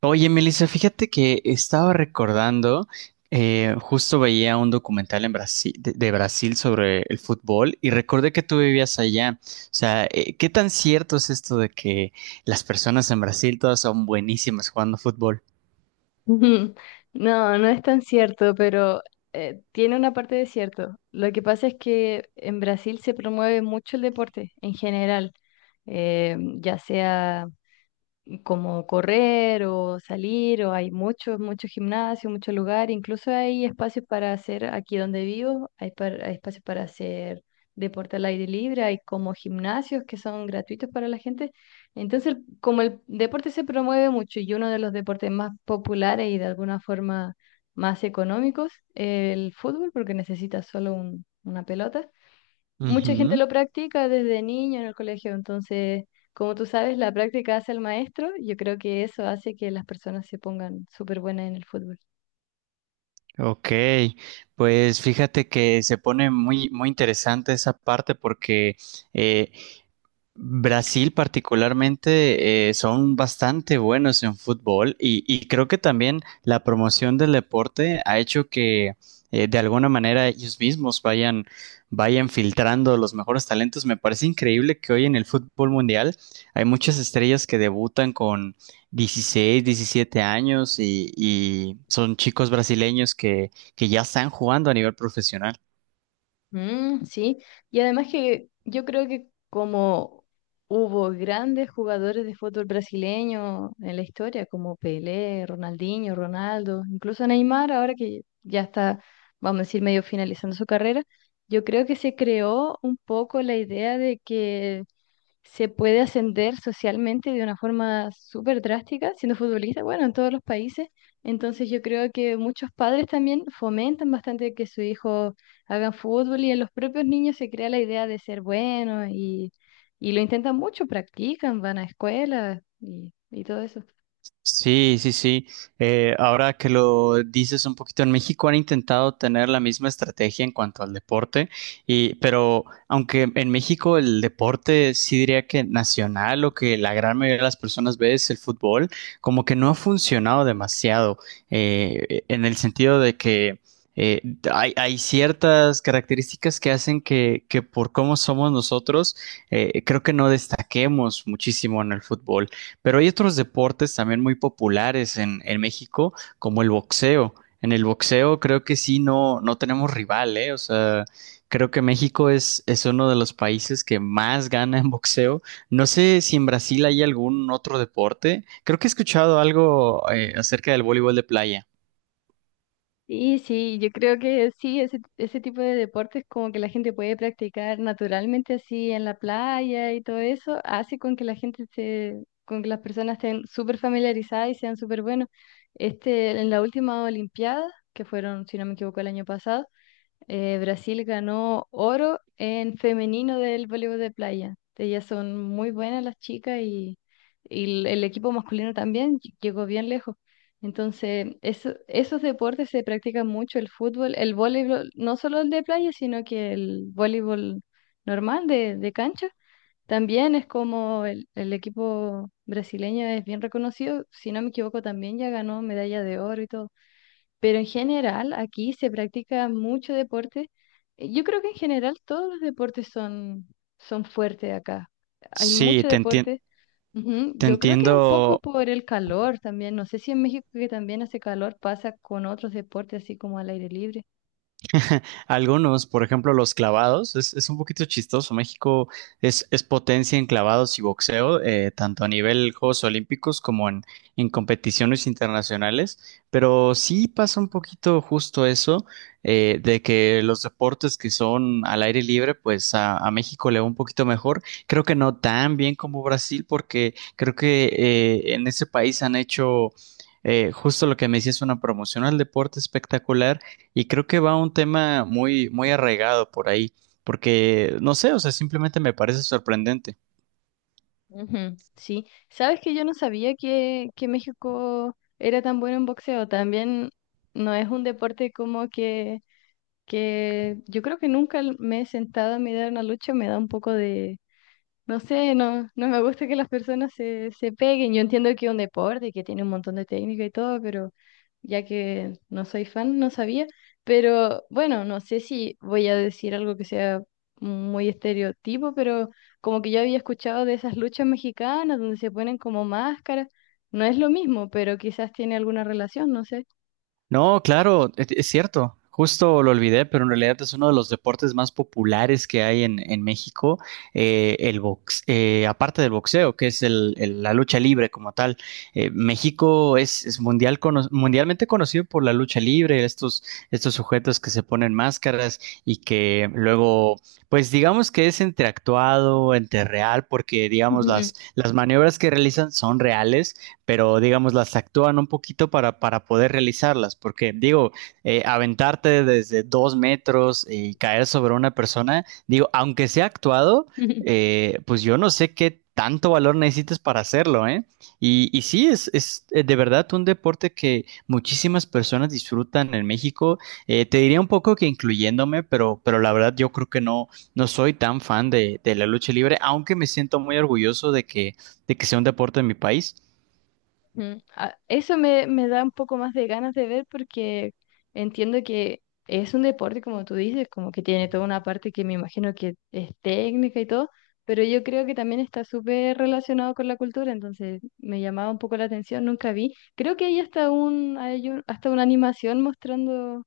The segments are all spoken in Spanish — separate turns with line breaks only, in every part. Oye, Melissa, fíjate que estaba recordando, justo veía un documental en Brasil, de Brasil sobre el fútbol y recordé que tú vivías allá. O sea, ¿qué tan cierto es esto de que las personas en Brasil todas son buenísimas jugando fútbol?
Ujú. No, no es tan cierto, pero tiene una parte de cierto. Lo que pasa es que en Brasil se promueve mucho el deporte en general, ya sea como correr o salir, o hay muchos gimnasios, muchos lugares, incluso hay espacios para hacer, aquí donde vivo, hay, hay espacios para hacer deporte al aire libre, hay como gimnasios que son gratuitos para la gente. Entonces, como el deporte se promueve mucho y uno de los deportes más populares y de alguna forma más económicos, el fútbol, porque necesitas solo una pelota, mucha gente
Ujú.
lo practica desde niño en el colegio. Entonces, como tú sabes, la práctica hace al maestro, yo creo que eso hace que las personas se pongan súper buenas en el fútbol.
Ok, pues fíjate que se pone muy, muy interesante esa parte porque eh, Brasil particularmente son bastante buenos en fútbol y creo que también la promoción del deporte ha hecho que de alguna manera ellos mismos vayan filtrando los mejores talentos. Me parece increíble que hoy en el fútbol mundial hay muchas estrellas que debutan con 16, 17 años y son chicos brasileños que ya están jugando a nivel profesional.
Mm, sí, y además que yo creo que como hubo grandes jugadores de fútbol brasileño en la historia, como Pelé, Ronaldinho, Ronaldo, incluso Neymar, ahora que ya está, vamos a decir, medio finalizando su carrera, yo creo que se creó un poco la idea de que se puede ascender socialmente de una forma súper drástica siendo futbolista, bueno, en todos los países. Entonces yo creo que muchos padres también fomentan bastante que su hijo hagan fútbol y en los propios niños se crea la idea de ser bueno y lo intentan mucho, practican, van a escuelas y todo eso.
Sí, sí, sí. Ahora que lo dices un poquito, en México han intentado tener la misma estrategia en cuanto al deporte, y, pero aunque en México el deporte sí diría que nacional o que la gran mayoría de las personas ve es el fútbol, como que no ha funcionado demasiado en el sentido de que eh, hay ciertas características que hacen que por cómo somos nosotros, creo que no destaquemos muchísimo en el fútbol. Pero hay otros deportes también muy populares en México, como el boxeo. En el boxeo creo que sí, no, no tenemos rival, ¿eh? O sea, creo que México es uno de los países que más gana en boxeo. No sé si en Brasil hay algún otro deporte. Creo que he escuchado algo acerca del voleibol de playa.
Sí, sí, yo creo que sí, ese tipo de deportes, como que la gente puede practicar naturalmente así en la playa y todo eso, hace con que la gente se, con que las personas estén súper familiarizadas y sean súper buenos. Este, en la última Olimpiada, que fueron, si no me equivoco, el año pasado, Brasil ganó oro en femenino del voleibol de playa. Ellas son muy buenas las chicas, y el equipo masculino también llegó bien lejos. Entonces, esos deportes se practican mucho, el fútbol, el voleibol, no solo el de playa, sino que el voleibol normal de cancha. También es como el equipo brasileño es bien reconocido, si no me equivoco, también ya ganó medalla de oro y todo. Pero en general, aquí se practica mucho deporte. Yo creo que en general todos los deportes son, son fuertes acá. Hay
Sí,
mucho deporte. Ujú.
te
Yo creo que un poco
entiendo.
por el calor también. No sé si en México, que también hace calor, pasa con otros deportes así como al aire libre.
Algunos, por ejemplo, los clavados, es un poquito chistoso. México es potencia en clavados y boxeo, tanto a nivel Juegos Olímpicos como en competiciones internacionales, pero sí pasa un poquito justo eso, de que los deportes que son al aire libre, pues a México le va un poquito mejor. Creo que no tan bien como Brasil, porque creo que en ese país han hecho justo lo que me decías, una promoción al deporte espectacular y creo que va un tema muy, muy arraigado por ahí, porque no sé, o sea, simplemente me parece sorprendente.
Ujú, sí, sabes que yo no sabía que México era tan bueno en boxeo. También no es un deporte como que yo creo que nunca me he sentado a mirar una lucha, me da un poco de, no sé, no, no me gusta que las personas se, se peguen. Yo entiendo que es un deporte y que tiene un montón de técnica y todo, pero ya que no soy fan, no sabía. Pero bueno, no sé si voy a decir algo que sea muy estereotipo, pero como que yo había escuchado de esas luchas mexicanas donde se ponen como máscaras. No es lo mismo, pero quizás tiene alguna relación, no sé.
No, claro, es cierto. Justo lo olvidé, pero en realidad es uno de los deportes más populares que hay en México, el box, aparte del boxeo, que es la lucha libre como tal. México es mundial mundialmente conocido por la lucha libre, estos, estos sujetos que se ponen máscaras y que luego, pues digamos que es entre actuado, entre real, porque digamos
Ujú.
las maniobras que realizan son reales, pero digamos las actúan un poquito para poder realizarlas, porque digo, aventarte desde 2 metros y caer sobre una persona, digo, aunque sea actuado, pues yo no sé qué tanto valor necesitas para hacerlo, ¿eh? Y sí, es de verdad un deporte que muchísimas personas disfrutan en México. Te diría un poco que incluyéndome, pero la verdad yo creo que no, no soy tan fan de la lucha libre, aunque me siento muy orgulloso de que sea un deporte en mi país.
Mm, ah, eso me, me da un poco más de ganas de ver, porque entiendo que es un deporte, como tú dices, como que tiene toda una parte que me imagino que es técnica y todo, pero yo creo que también está súper relacionado con la cultura. Entonces me llamaba un poco la atención, nunca vi. Creo que hay hasta un, hay hasta una animación mostrando,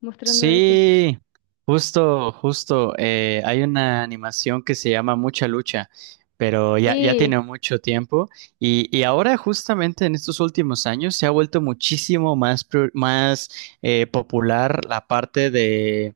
mostrando eso.
Sí, justo, justo. Hay una animación que se llama Mucha Lucha, pero ya, ya tiene
Sí.
mucho tiempo y ahora justamente en estos últimos años se ha vuelto muchísimo más, más popular la parte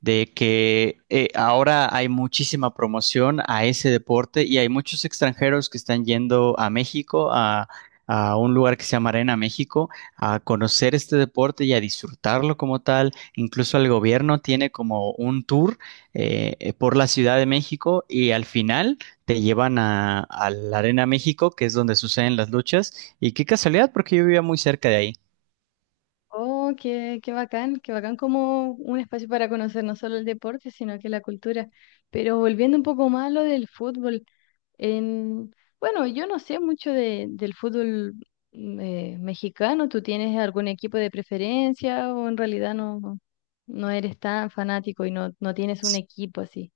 de que ahora hay muchísima promoción a ese deporte y hay muchos extranjeros que están yendo a México, a un lugar que se llama Arena México, a conocer este deporte y a disfrutarlo como tal. Incluso el gobierno tiene como un tour por la Ciudad de México y al final te llevan a la Arena México, que es donde suceden las luchas. Y qué casualidad, porque yo vivía muy cerca de ahí.
Oh, qué, qué bacán, qué bacán, como un espacio para conocer no solo el deporte, sino que la cultura. Pero volviendo un poco más a lo del fútbol. En, bueno, yo no sé mucho de, del fútbol mexicano. ¿Tú tienes algún equipo de preferencia o en realidad no, no eres tan fanático y no, no tienes un equipo así?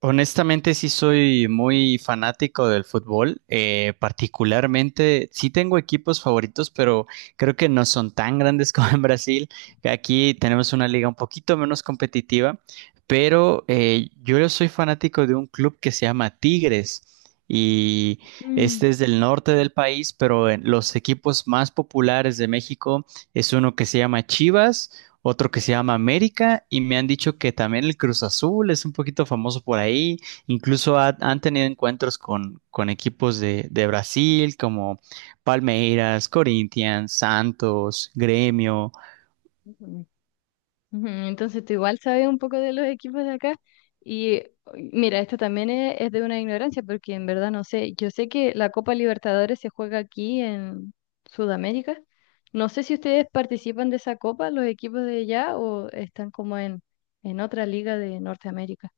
Honestamente, sí soy muy fanático del fútbol. Particularmente, sí tengo equipos favoritos, pero creo que no son tan grandes como en Brasil. Aquí tenemos una liga un poquito menos competitiva, pero yo soy fanático de un club que se llama Tigres. Y
Mm.
este es del norte del país, pero en los equipos más populares de México es uno que se llama Chivas, otro que se llama América, y me han dicho que también el Cruz Azul es un poquito famoso por ahí, incluso han tenido encuentros con equipos de Brasil como Palmeiras, Corinthians, Santos, Gremio.
Ujú, entonces tú igual sabes un poco de los equipos de acá. Y uy, mira, esto también es de una ignorancia, porque en verdad no sé, yo sé que la Copa Libertadores se juega aquí en Sudamérica, no sé si ustedes participan de esa copa, los equipos de allá, o están como en otra liga de Norteamérica.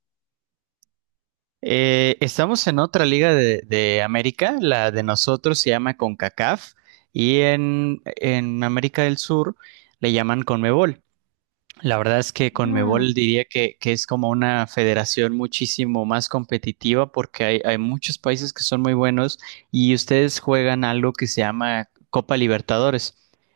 Estamos en otra liga de América, la de nosotros se llama CONCACAF y en América del Sur le llaman CONMEBOL. La verdad es que
Ah,
Conmebol diría que es como una federación muchísimo más competitiva porque hay muchos países que son muy buenos y ustedes juegan algo que se llama Copa Libertadores.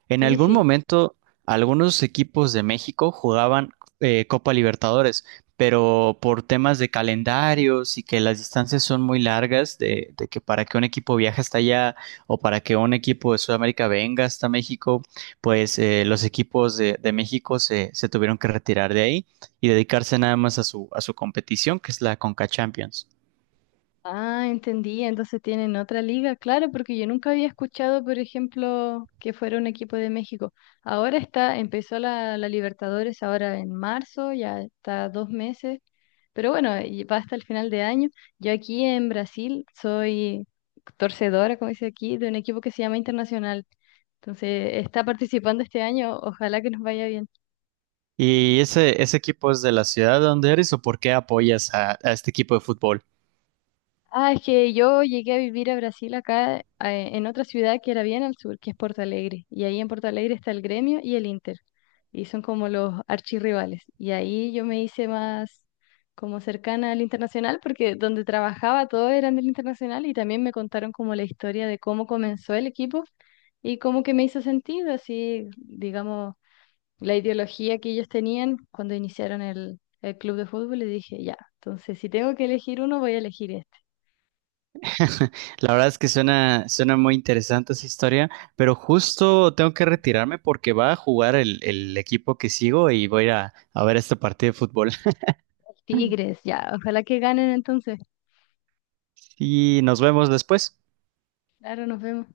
En
sí,
algún
sí.
momento, algunos equipos de México jugaban Copa Libertadores, pero por temas de calendarios y que las distancias son muy largas, de que para que un equipo viaje hasta allá o para que un equipo de Sudamérica venga hasta México, pues los equipos de México se, se tuvieron que retirar de ahí y dedicarse nada más a su competición, que es la Conca Champions.
Ah, entendí. Entonces tienen otra liga, claro, porque yo nunca había escuchado, por ejemplo, que fuera un equipo de México. Ahora está, empezó la, la Libertadores ahora en marzo, ya está 2 meses, pero bueno, y va hasta el final de año. Yo aquí en Brasil soy torcedora, como dice aquí, de un equipo que se llama Internacional. Entonces está participando este año, ojalá que nos vaya bien.
¿Y ese equipo es de la ciudad donde eres o por qué apoyas a este equipo de fútbol?
Ah, es que yo llegué a vivir a Brasil acá, en otra ciudad que era bien al sur, que es Porto Alegre. Y ahí en Porto Alegre está el Gremio y el Inter. Y son como los archirrivales. Y ahí yo me hice más como cercana al Internacional, porque donde trabajaba todos eran del Internacional, y también me contaron como la historia de cómo comenzó el equipo y cómo que me hizo sentido, así, digamos, la ideología que ellos tenían cuando iniciaron el club de fútbol. Y dije, ya, entonces si tengo que elegir uno, voy a elegir este.
La verdad es que suena, suena muy interesante esa historia, pero justo tengo que retirarme porque va a jugar el equipo que sigo y voy a, ir a ver este partido de fútbol.
Tigres, ya, ojalá que ganen entonces.
Y nos vemos después.
Claro, nos vemos.